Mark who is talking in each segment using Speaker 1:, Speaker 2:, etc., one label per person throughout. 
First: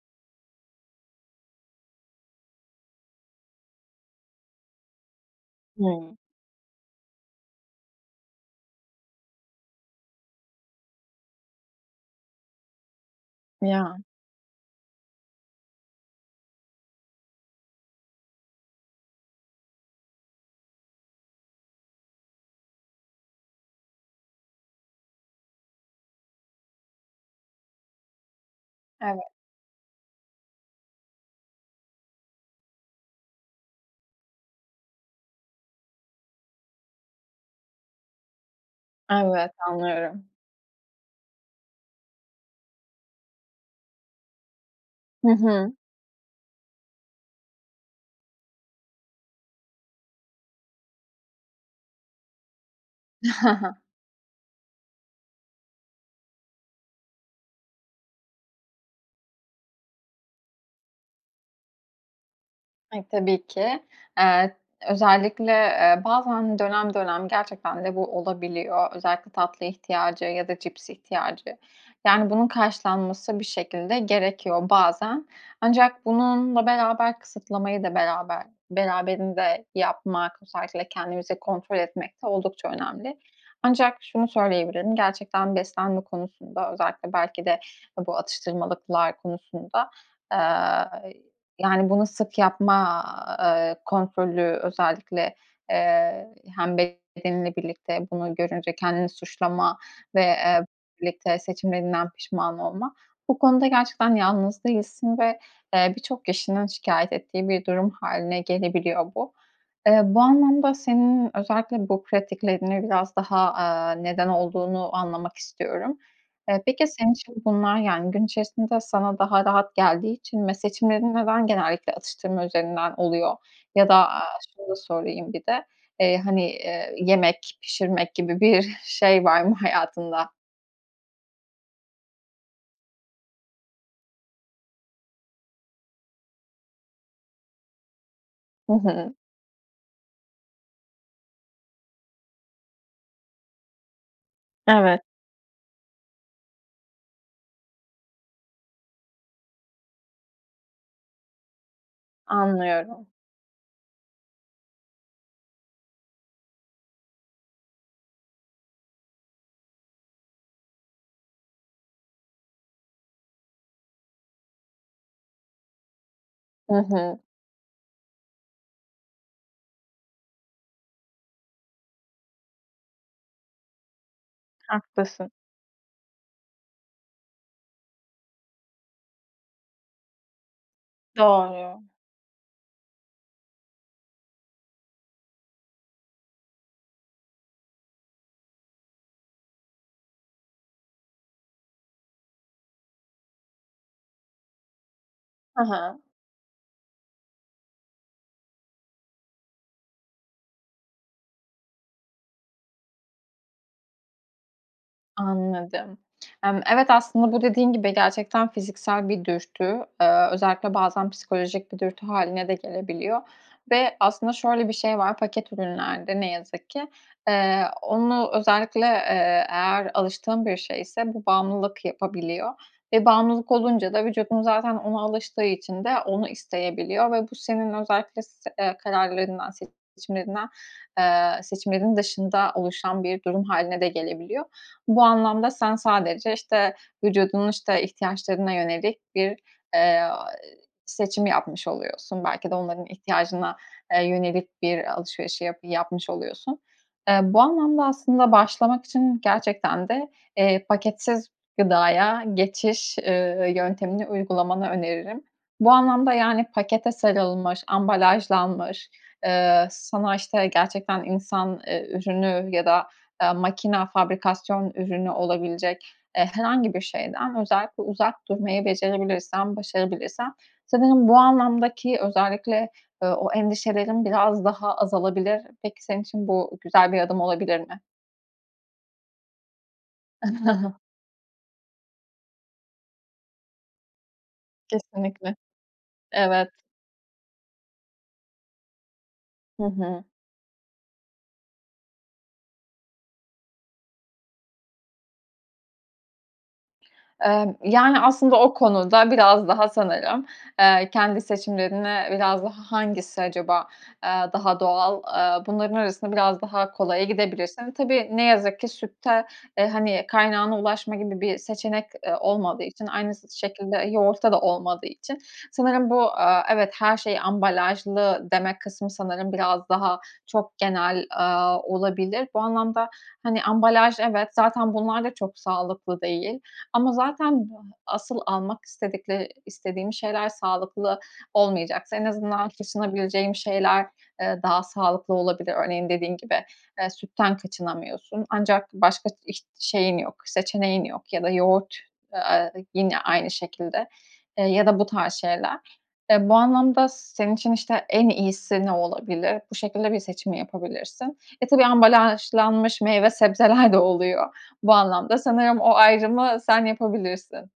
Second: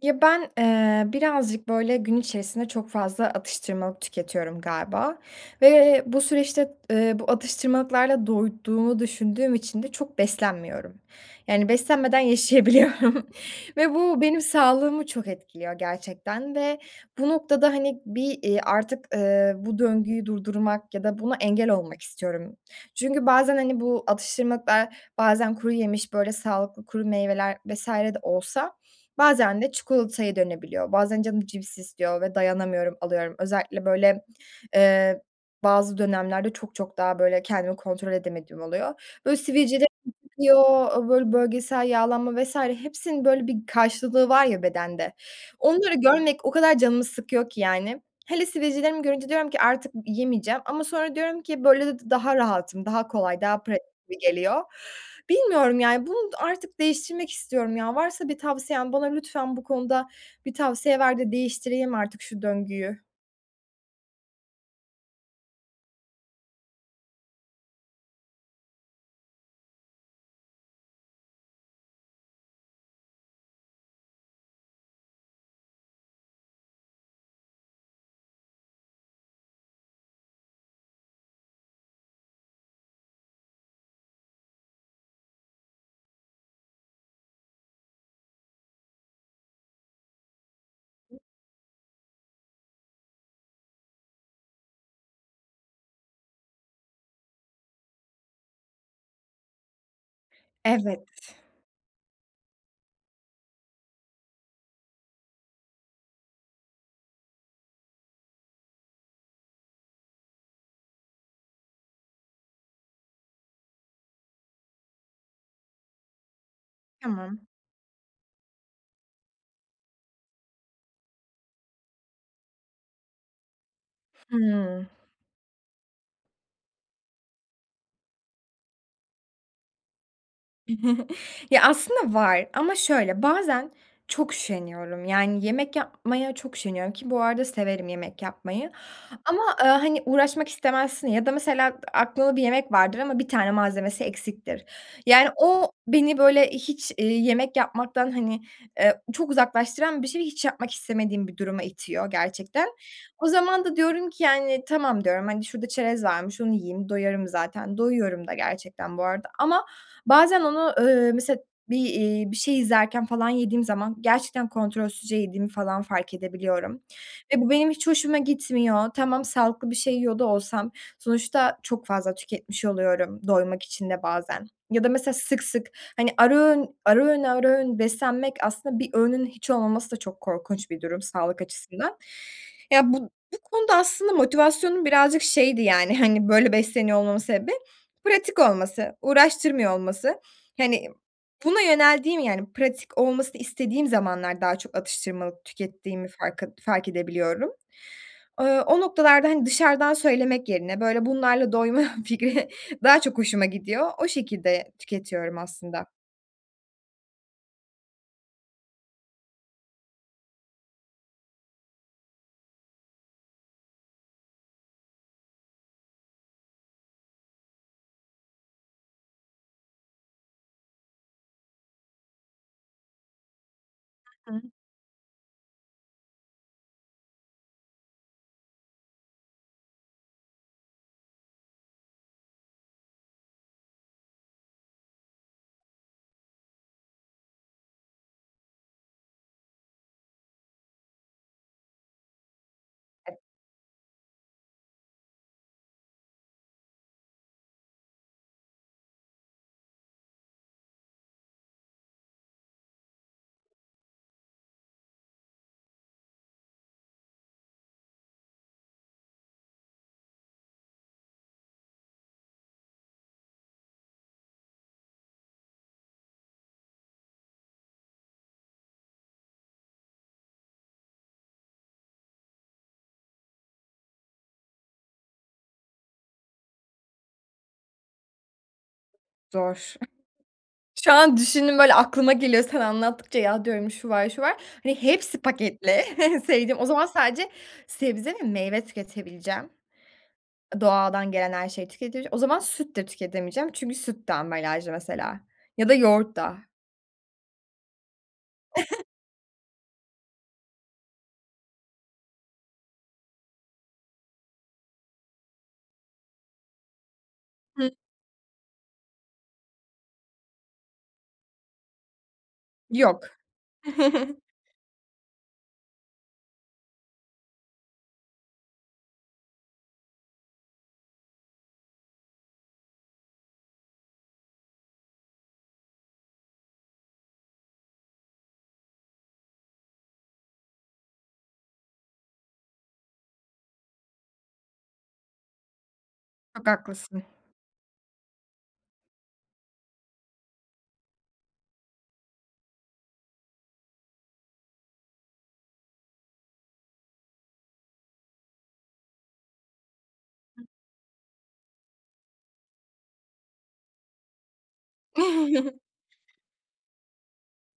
Speaker 1: Ya, ben, ııı, birazcık böyle gün içerisinde çok fazla atıştırmalık tüketiyorum galiba ve
Speaker 2: Hıı.
Speaker 1: bu süreçte, ııı, bu atıştırmalıklarda doyduğumu düşündüğüm için de çok beslenmiyorum. Yani, beslenmeden yaşayabiliyorum ve
Speaker 2: Ya.
Speaker 1: bu, benim sağlığımı çok etkiliyor gerçekten ve bu noktada, hani, bir, ııı, artık, ııı, bu döngüyü durdurmak ya da buna engel olmak istiyorum. Çünkü bazen, hani, bu atıştırmalıklar bazen kuruyemiş, böyle sağlıklı kuru meyveler vs. de olsa
Speaker 2: Evet.
Speaker 1: bazen de çikolataya dönebiliyor. Bazen canım cips istiyor ve dayanamıyorum, alıyorum. Özellikle böyle, ııı, bazı dönemlerde çok çok daha böyle kendimi kontrol edemediğim oluyor. Böyle,
Speaker 2: Evet,
Speaker 1: sivilcelerim
Speaker 2: anlıyorum.
Speaker 1: çıkıyor, eee, böyle, bölgesel yağlanma vs. hepsinin böyle bir karşılığı var ya bedende,
Speaker 2: Hı hı.
Speaker 1: onları görmek o kadar canımı sıkıyor ki, yani. Hele sivilcelerimi görünce diyorum ki "Artık y yemeyeceğim." ama sonra diyorum ki "Böyle de d daha rahatım." Daha kolay, daha pratik gibi geliyor. Bilmiyorum, yani, bunu artık değiştirmek istiyorum ya. Varsa bir tavsiyen bana lütfen bu konuda bir tavsiye ver de değiştireyim artık şu döngüyü.
Speaker 2: Ay, tabii ki. Iıı, özellikle, ııı, bazen, dönem dönem gerçekten de bu olabiliyor. Özellikle tatlı ihtiyacı ya da cips ihtiyacı, yani, bunun karşılanması bir şekilde gerekiyor bazen. Ancak bununla beraber kısıtlamayı da beraber beraberinde yapmak, özellikle kendimizi kontrol etmek de oldukça önemli. Ancak şunu söyleyebilirim, gerçekten beslenme konusunda özellikle belki de, eee, bu atıştırmalıklar konusunda, ııı, yani, bunu sık yapma, ııı, kontrolü özellikle, ııı, hem bedeninle birlikte bunu görünce kendini suçlama ve, ııı,
Speaker 1: Evet.
Speaker 2: birlikte seçimlerinden pişman olma, bu konuda gerçekten yalnız değilsin ve, ııı, birçok kişinin şikâyet ettiği bir durum hâline gelebiliyor bu. Iıı, bu anlamda senin özellikle bu pratiklerini biraz daha, aaa, neden olduğunu anlamak istiyorum. Iıı, peki senin için
Speaker 1: Tamam.
Speaker 2: bunlar, yani, gün içerisinde sana daha rahat geldiği için ve seçimlerin neden genellikle atıştırma üzerinden oluyor? Ya da, aaa, şöyle
Speaker 1: Hıı.
Speaker 2: sorayım bir de, ııı, hani, ııı, yemek pişirmek gibi bir şey var mı hayatında?
Speaker 1: Ya aslında var ama şöyle, bazen çok üşeniyorum yani yemek yapmaya çok üşeniyorum ki, bu arada severim yemek yapmayı
Speaker 2: Hı hı.
Speaker 1: ama, ııı, hani uğraşmak istemezsin ya da mesela a aklında bir yemek vardır ama 1 tane malzemesi eksiktir.
Speaker 2: Evet.
Speaker 1: Yani o beni böyle hiç, iii, yemek yapmaktan, hani, eee, çok uzaklaştıran bir şey, hiç yapmak istemediğim bir duruma itiyor gerçekten.
Speaker 2: Anlıyorum.
Speaker 1: O zaman da diyorum ki, yani "Tamam." diyorum, hani, şurada çerez varmış, onu yiyeyim, doyarım zaten, doyuyorum da gerçekten bu arada ama bazen onu, ııı, mesela bir, iii, bir şey izlerken falan yediğim zaman gerçekten kontrolsüzce yediğimi falan fark
Speaker 2: Hı
Speaker 1: edebiliyorum
Speaker 2: hı.
Speaker 1: ve bu benim hiç hoşuma gitmiyor. Tamam, sağlıklı bir şey yiyor da olsam sonuçta çok fazla tüketmiş oluyorum doymak için de bazen ya da mesela
Speaker 2: Haklısın.
Speaker 1: sık, sık, hani, ara öğün, ara öğün, ara öğün beslenmek aslında bir öğünün hiç olmaması da çok korkunç bir durum sağlık
Speaker 2: Doğru.
Speaker 1: açısından. Ya bu bu konuda aslında motivasyonum birazcık şeydi, yani, hani, böyle besleniyor olmamın sebebi, pratik olması, uğraştırmıyor olması. Hani, buna yöneldiğim yani pratik olmasını istediğim zamanlar daha çok atıştırmalık
Speaker 2: Ha ha.
Speaker 1: tükettiğimi farkı fark edebiliyorum. Iıı, o noktalarda, hani, dışarıdan söylemek yerine böyle bunlarla doyma fikri daha çok hoşuma gidiyor. O şekilde tüketiyorum aslında.
Speaker 2: Anladım. Hımm, evet, aslında bu dediğin gibi gerçekten fiziksel bir dürtü. Iıı, özellikle bazen psikolojik bir dürtü hâline de gelebiliyor ve aslında şöyle bir şey var paket ürünlerde ne yazık ki; eee, onu özellikle, eee, eğer alıştığın bir şeyse bu bağımlılık yapabiliyor ve bağımlılık olunca da
Speaker 1: Hı
Speaker 2: vücudun
Speaker 1: hı.
Speaker 2: zaten ona alıştığı için de onu isteyebiliyor ve bu senin özellikle s eee, kararlarından, seçimlerinden, eee, seçimlerin dışında oluşan bir durum hâline de gelebiliyor. Bu anlamda sen sadece, işte, vücudunun, işte, ihtiyaçlarına yönelik bir, eee, ııı, seçim yapmış oluyorsun, belki de onların
Speaker 1: [unintelligible]
Speaker 2: ihtiyacına, eee, yönelik bir alışverişi yap yapmış oluyorsun. Eee, bu anlamda aslında başlamak için gerçekten de, eee, paketsiz gıdaya geçiş, ııı, yöntemini uygulamanı öneririm. Bu anlamda yani pakete sarılmış, ambalajlanmış, ııı, sana, işte, gerçekten insan, ııı, ürünü ya da, eee, makine, fabrikasyon ürünü olabilecek, eee, herhangi bir şeyden özellikle uzak durmayı becerebilirsen, başarabilirsen, sanırım bu anlamdaki özellikle, ııı, o endişelerin biraz daha azalabilir. Peki, senin için bu güzel bir adım olabilir mi?
Speaker 1: Zor. Şu an düşündüm böyle aklıma geliyor. Sana anlattıkça ya diyorum şu var şu var hani hepsi
Speaker 2: Kesinlikle.
Speaker 1: paketli en
Speaker 2: Evet.
Speaker 1: sevdiğim. O zaman sadece sebze ve meyve tüketebileceğim.
Speaker 2: Hı hı.
Speaker 1: A, doğadan gelen her şeyi tüketeceğim. O zaman süt de tüketemeyeceğim çünkü süt de ambalajda mesela ya da yoğurt da.
Speaker 2: Emm, yani aslında o konuda biraz daha sanırım, eee, kendi seçimlerine biraz daha hangisi acaba, eee, daha doğal, eee, bunların arasında biraz daha kolaya
Speaker 1: Hı.
Speaker 2: gidebilirsin. Tabii ne yazık ki sütte, e, hani kaynağına ulaşma gibi bir seçenek, eee, olmadığı için
Speaker 1: Yok.
Speaker 2: aynısı şekilde yoğurtta da olmadığı için sanırım bu, eee, evet, her şey ambalajlı demek kısmı sanırım biraz daha çok genel, aaa, olabilir. Bu anlamda, hani, ambalaj evet, zaten bunlar da çok sağlıklı değil. Ama zaten asıl almak istedikleri istediğim şeyler sağlıklı olmayacaksa en azından kaçınabileceğim şeyler, eee, daha sağlıklı olabilir. Örneğin dediğin gibi,
Speaker 1: Çok
Speaker 2: eee,
Speaker 1: haklısın.
Speaker 2: sütten kaçınamıyorsun ancak başka iç şeyin yok, seçeneğin yok ya da yoğurt, eee, yine aynı şekilde, eee, ya da bu tarz şeyler. Eee, bu anlamda s senin için işte en iyisi ne olabilir? Bu şekilde bir seçim yapabilirsin. E, tabii ambalajlanmış meyve sebzeler de oluyor bu anlamda. Sanırım o ayrımı sen yapabilirsin.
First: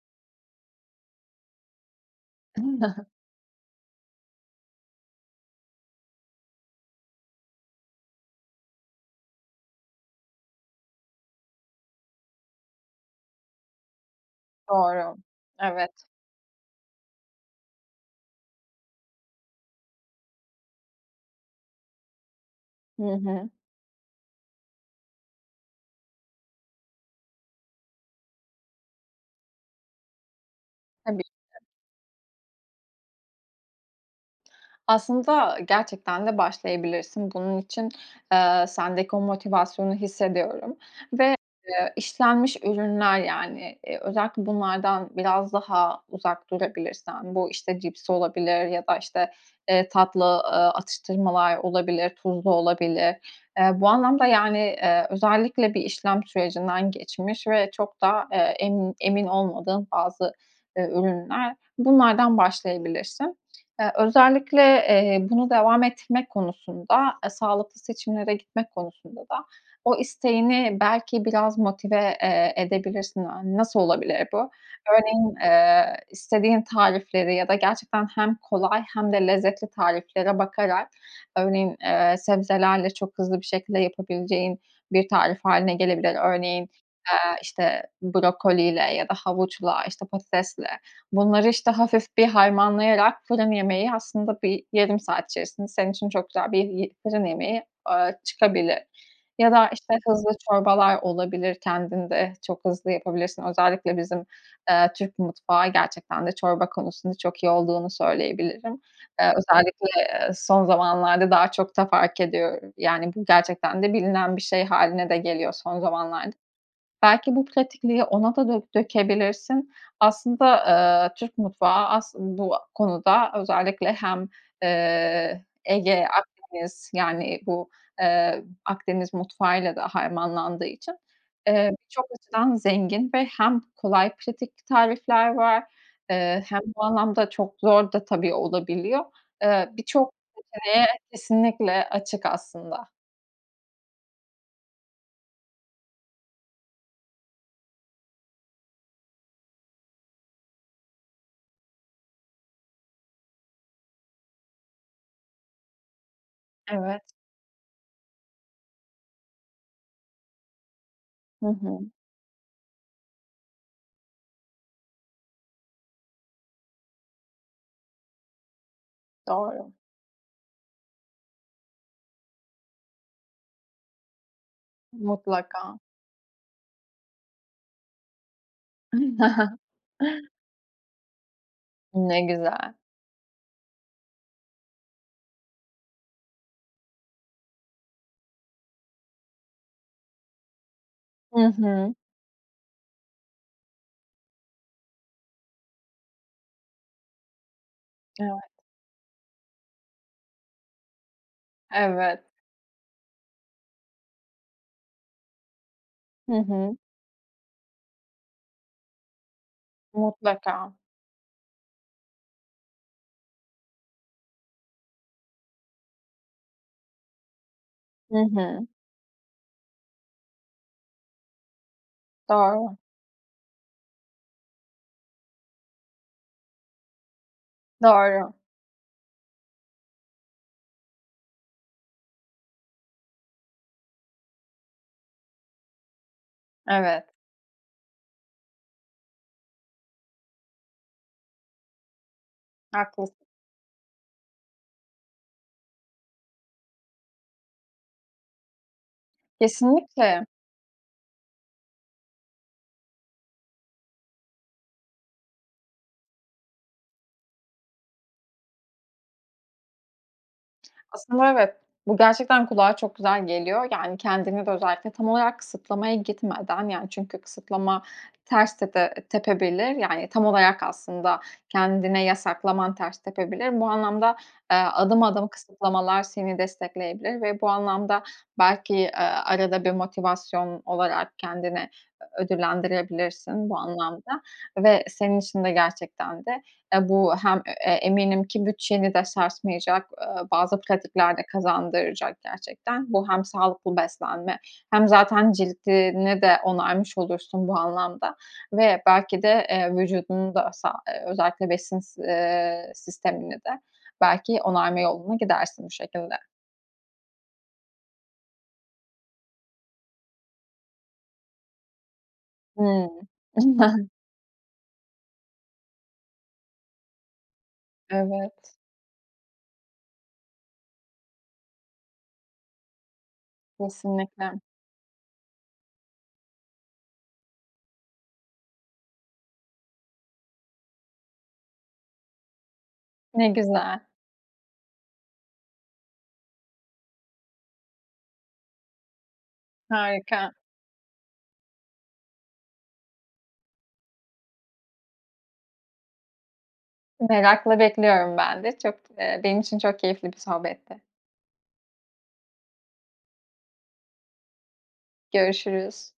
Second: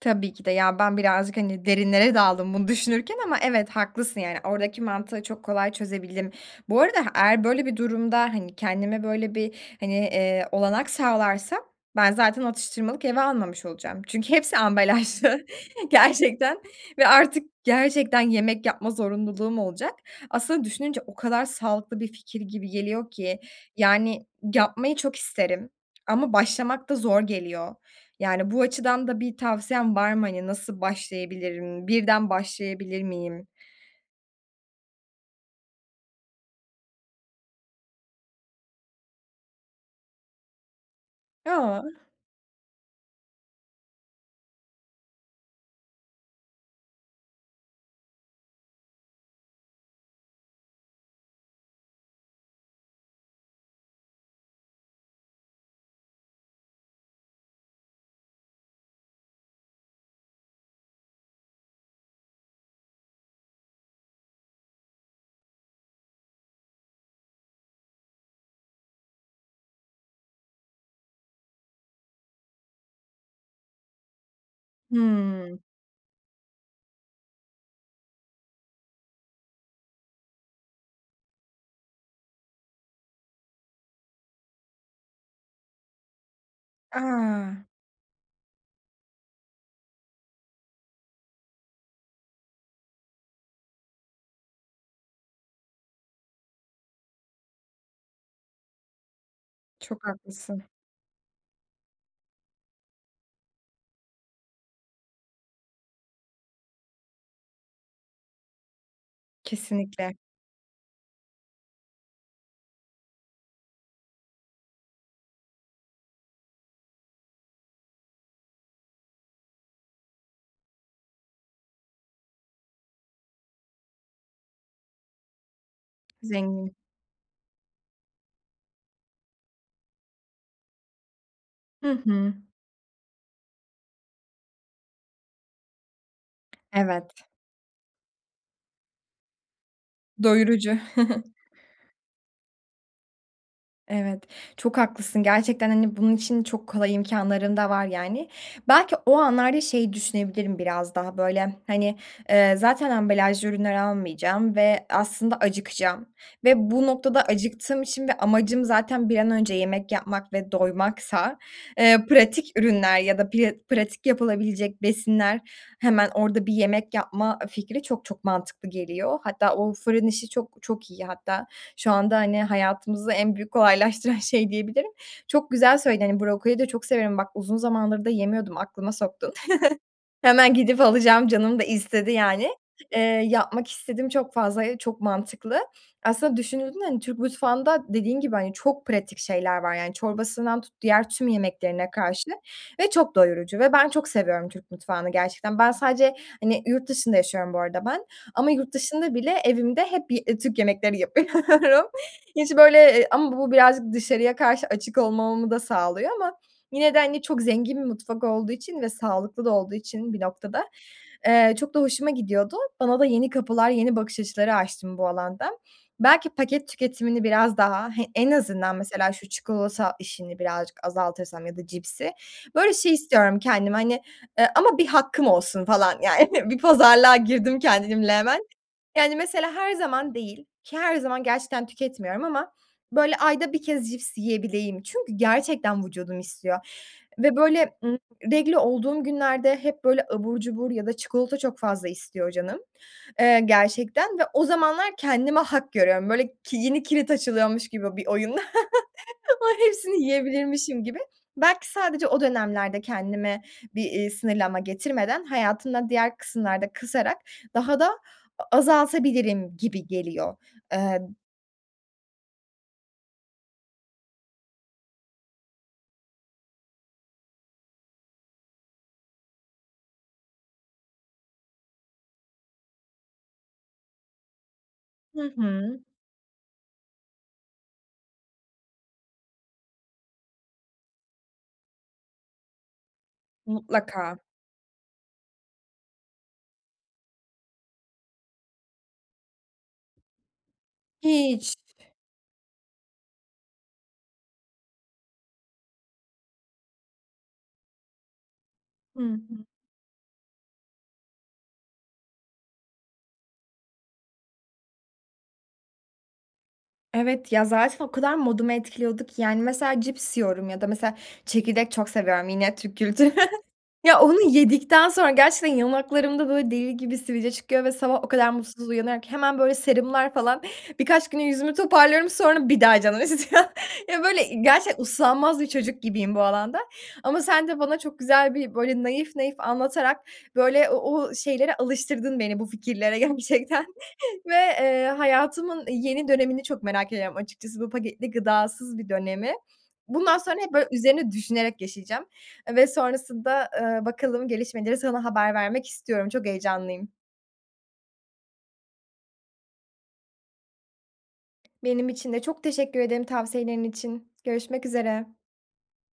Speaker 1: Tabii ki de ya, ben birazcık, hani, derinlere daldım bunu düşünürken ama evet, haklısın, yani, oradaki mantığı çok kolay çözebildim. Bu arada h eğer böyle bir durumda, hani, kendime böyle bir, hani, eee, olanak sağlarsam ben, zaten atıştırmalık eve almamış olacağım çünkü hepsi
Speaker 2: Doğru.
Speaker 1: ambalajlı,
Speaker 2: Evet.
Speaker 1: gerçekten. Ve artık gerçekten yemek yapma zorunluluğum olacak. Aslında düşününce o kadar sağlıklı bir fikir gibi
Speaker 2: Hı
Speaker 1: geliyor ki.
Speaker 2: hı.
Speaker 1: Yani, yapmayı çok isterim ama başlamak da zor geliyor. Yani, bu açıdan da bir tavsiyen var mı hani nasıl
Speaker 2: Tabii ki de.
Speaker 1: başlayabilirim, birden başlayabilir miyim?
Speaker 2: Aslında gerçekten de başlayabilirsin. Bunun için, eee, sendeki o motivasyonu hissediyorum. Ve,
Speaker 1: Ya!
Speaker 2: eee, işlenmiş ürünler, yani, eee, özellikle bunlardan biraz daha uzak durabilirsen, bu, işte, cips olabilir ya da, işte, eee, tatlı, ııı, atıştırmalar olabilir, tuzlu olabilir. Eee, bu anlamda, yani, eee, özellikle bir işlem sürecinden geçmiş ve çok da, eee, emin emin olmadığın bazı, eee, ürünler bunlardan başlayabilirsin. Eee, özellikle, eee, bunu devam ettirmek konusunda, eee, sağlıklı seçimlere gitmek konusunda da o isteğini belki biraz motive, eee, edebilirsin. Yani, nasıl olabilir bu? Örneğin,
Speaker 1: Hıı.
Speaker 2: eee, istediğin tarifleri ya da gerçekten hem kolay hem de lezzetli tariflere bakarak örneğin, eee, sebzelerle çok hızlı bir şekilde yapabileceğin bir tarif hâline gelebilir. Örneğin, eee,
Speaker 1: A!
Speaker 2: işte, brokoliyle ya da havuçla, işte, patatesle bunları, işte, hafif bir harmanlayarak fırın yemeği aslında bir yarım saat içerisinde senin için çok güzel bir yı fırın yemeği, ııı, çıkabilir. Ya da, işte,
Speaker 1: Çok
Speaker 2: hızlı
Speaker 1: haklısın.
Speaker 2: çorbalar olabilir, kendin de çok hızlı yapabilirsin. Özellikle bizim, eee, Türk mutfağı gerçekten de çorba konusunda çok iyi olduğunu söyleyebilirim. Eee, özellikle,
Speaker 1: Kesinlikle.
Speaker 2: eee, son zamanlarda daha çok da fark ediyor, yani, bu gerçekten de bilinen bir şey hâline de geliyor son zamanlarda. Belki bu pratikliği ona da dö dökebilirsin. Aslında, ııı, Türk mutfağı as bu konuda özellikle hem, eee, Ege,
Speaker 1: Zengin.
Speaker 2: Akdeniz, yani, bu, eee, Akdeniz mutfağıyla da harmanlandığı için, eee,
Speaker 1: Hı
Speaker 2: birçok
Speaker 1: hı.
Speaker 2: açıdan zengin ve hem kolay, pratik tarifler var, eee, hem bu
Speaker 1: Evet.
Speaker 2: anlamda çok zor da tabii olabiliyor. Eee, birçok
Speaker 1: Doyurucu.
Speaker 2: seçeneğe kesinlikle açık aslında.
Speaker 1: Evet. Çok haklısın. Gerçekten, hani, bunun için çok kolay imkânların da var yani. Belki o anlarda şeyi düşünebilirim biraz daha, böyle, hani, ııı, zaten ambalajlı ürünler almayacağım ve aslında acıkacağım ve bu
Speaker 2: Evet.
Speaker 1: noktada acıktığım için ve amacım zaten bir an önce yemek yapmak ve doymaksa,
Speaker 2: Hı hı.
Speaker 1: ııı, pratik ürünler ya da piya pratik yapılabilecek besinler hemen orada bir yemek yapma, ııı, fikri çok çok mantıklı geliyor. Hatta
Speaker 2: Doğru.
Speaker 1: o fırın işi çok çok iyi hatta şu anda hani hayatımızı en büyük kolaylaştıran şey diyebilirim. Çok
Speaker 2: Mutlaka.
Speaker 1: güzel söyledin, hani, brokoli de çok severim bak uzun zamandır da yemiyordum, aklıma soktun. Hemen gidip alacağım canım da istedi
Speaker 2: Ne
Speaker 1: yani.
Speaker 2: güzel.
Speaker 1: Eee, yapmak istedim çok fazla, e çok mantıklı. Aslında düşünüldüğünde hani Türk mutfağında dediğin gibi, hani, çok pratik şeyler var yani çorbasından tut diğer tüm
Speaker 2: Hı
Speaker 1: yemeklerine
Speaker 2: hı.
Speaker 1: karşı ve çok doyurucu ve ben çok seviyorum Türk mutfağını gerçekten. Ben sadece, hani, yurt dışında yaşıyorum bu arada ben ama
Speaker 2: Evet.
Speaker 1: yurt dışında bile evimde hep ye Türk yemekleri yapıyorum.
Speaker 2: Evet.
Speaker 1: Hiç, böyle Iıı, ama bu birazcık dışarıya karşı açık olmamamı da sağlıyor
Speaker 2: Hı
Speaker 1: ama
Speaker 2: hı.
Speaker 1: yine de hani çok zengin bir mutfak olduğu için ve sağlıklı da olduğu için bir noktada,
Speaker 2: Mutlaka.
Speaker 1: eee, çok da hoşuma gidiyordu. Bana da yeni kapılar, yeni bakış açıları açtın bu alanda. Belki paket tüketimini biraz daha He,
Speaker 2: Hı
Speaker 1: en
Speaker 2: hı.
Speaker 1: azından mesela şu çikolata işini birazcık azaltırsam ya da cipsi. Böyle
Speaker 2: Doğru.
Speaker 1: şey istiyorum kendime, hani, ııı, ama 1 hakkım olsun falan, yani bir pazarlığa girdim kendimle
Speaker 2: Doğru.
Speaker 1: hemen. Yani mesela her zaman değil ki her zaman gerçekten tüketmiyorum ama böyle ayda 1 kez cips yiyebileyim çünkü gerçekten vücudum istiyor
Speaker 2: Evet.
Speaker 1: ve böyle, ııı, regl olduğum günlerde hep böyle abur cubur ya da çikolata çok fazla istiyor canım,
Speaker 2: Haklısın.
Speaker 1: eee, gerçekten ve o zamanlar kendime hak görüyorum. Böyle ki yeni kilit açılıyormuş gibi bir oyun, ay, hepsini
Speaker 2: Kesinlikle.
Speaker 1: yiyebilirmişim gibi. Belki sadece o dönemlerde kendime bir, ııı, sınırlama getirmeden hayatımda diğer kısımlarda kısarak daha da a azaltabilirim gibi geliyor. Iıı, b
Speaker 2: Aslında evet, bu gerçekten kulağa çok güzel geliyor. Yani, kendimi de özellikle tam olarak kısıtlamaya gitmeden yani çünkü kısıtlama ters tepe tepebilir. Yani, tam olarak aslında kendine yasaklaman ters tepebilir. Bu anlamda, ııı, adım
Speaker 1: Hı
Speaker 2: adım
Speaker 1: hı.
Speaker 2: kısıtlamalar seni destekleyebilir ve bu anlamda belki, aaa, arada bir motivasyon olarak kendine ö ödüllendirebilirsin bu anlamda
Speaker 1: Mutlaka.
Speaker 2: ve senin için de gerçekten de ya bu hem e eee, eminim ki bütçeni de sarsmayacak, ııı, bazı pratikler de
Speaker 1: Hiç.
Speaker 2: kazandıracak gerçekten. Bu hem sağlıklı beslenme hem zaten cildini de onarmış olursun bu anlamda ve
Speaker 1: Hı
Speaker 2: belki
Speaker 1: hı.
Speaker 2: de, eee, vücudunu da sa ııı, özellikle besin s eee, sistemini de belki onarma yoluna gidersin bu şekilde.
Speaker 1: Evet, ya zaten o kadar modumu etkiliyordu ki, yani, mesela cips yiyorum ya da mesela çekirdek çok seviyorum, yine Türk
Speaker 2: Hımm.
Speaker 1: kültürü.
Speaker 2: Aynen.
Speaker 1: Ya, onu yedikten sonra gerçekten yanaklarımda böyle deli gibi sivilce çıkıyor ve sabah o kadar
Speaker 2: Evet.
Speaker 1: mutsuz uyanıyorum ki hemen böyle serumlar falan birkaç güne yüzümü toparlıyorum. Sonra bir daha canım istiyor ya böyle
Speaker 2: Kesinlikle.
Speaker 1: i gerçekten uslanmaz bir çocuk gibiyim bu alanda ama sen de bana çok güzel bir böyle naif naif anlatarak böyle o o şeylere alıştırdın beni bu fikirlere
Speaker 2: Ne
Speaker 1: gerçekten
Speaker 2: güzel.
Speaker 1: ve, ııı, hayatımın, iii, yeni dönemini çok merak ediyorum açıkçası bu paketli gıdasız bir dönemi. Bundan
Speaker 2: Harika.
Speaker 1: sonra hep böyle üzerine düşünerek yaşayacağım ve sonrasında, ııı, bakalım gelişmeleri sana haber vermek istiyorum. Çok heyecanlıyım.
Speaker 2: Merakla bekliyorum ben de çok, ııı, benim için çok keyifli bir sohbetti.
Speaker 1: Benim için de çok teşekkür ederim tavsiyelerin için. Görüşmek üzere.
Speaker 2: Görüşürüz.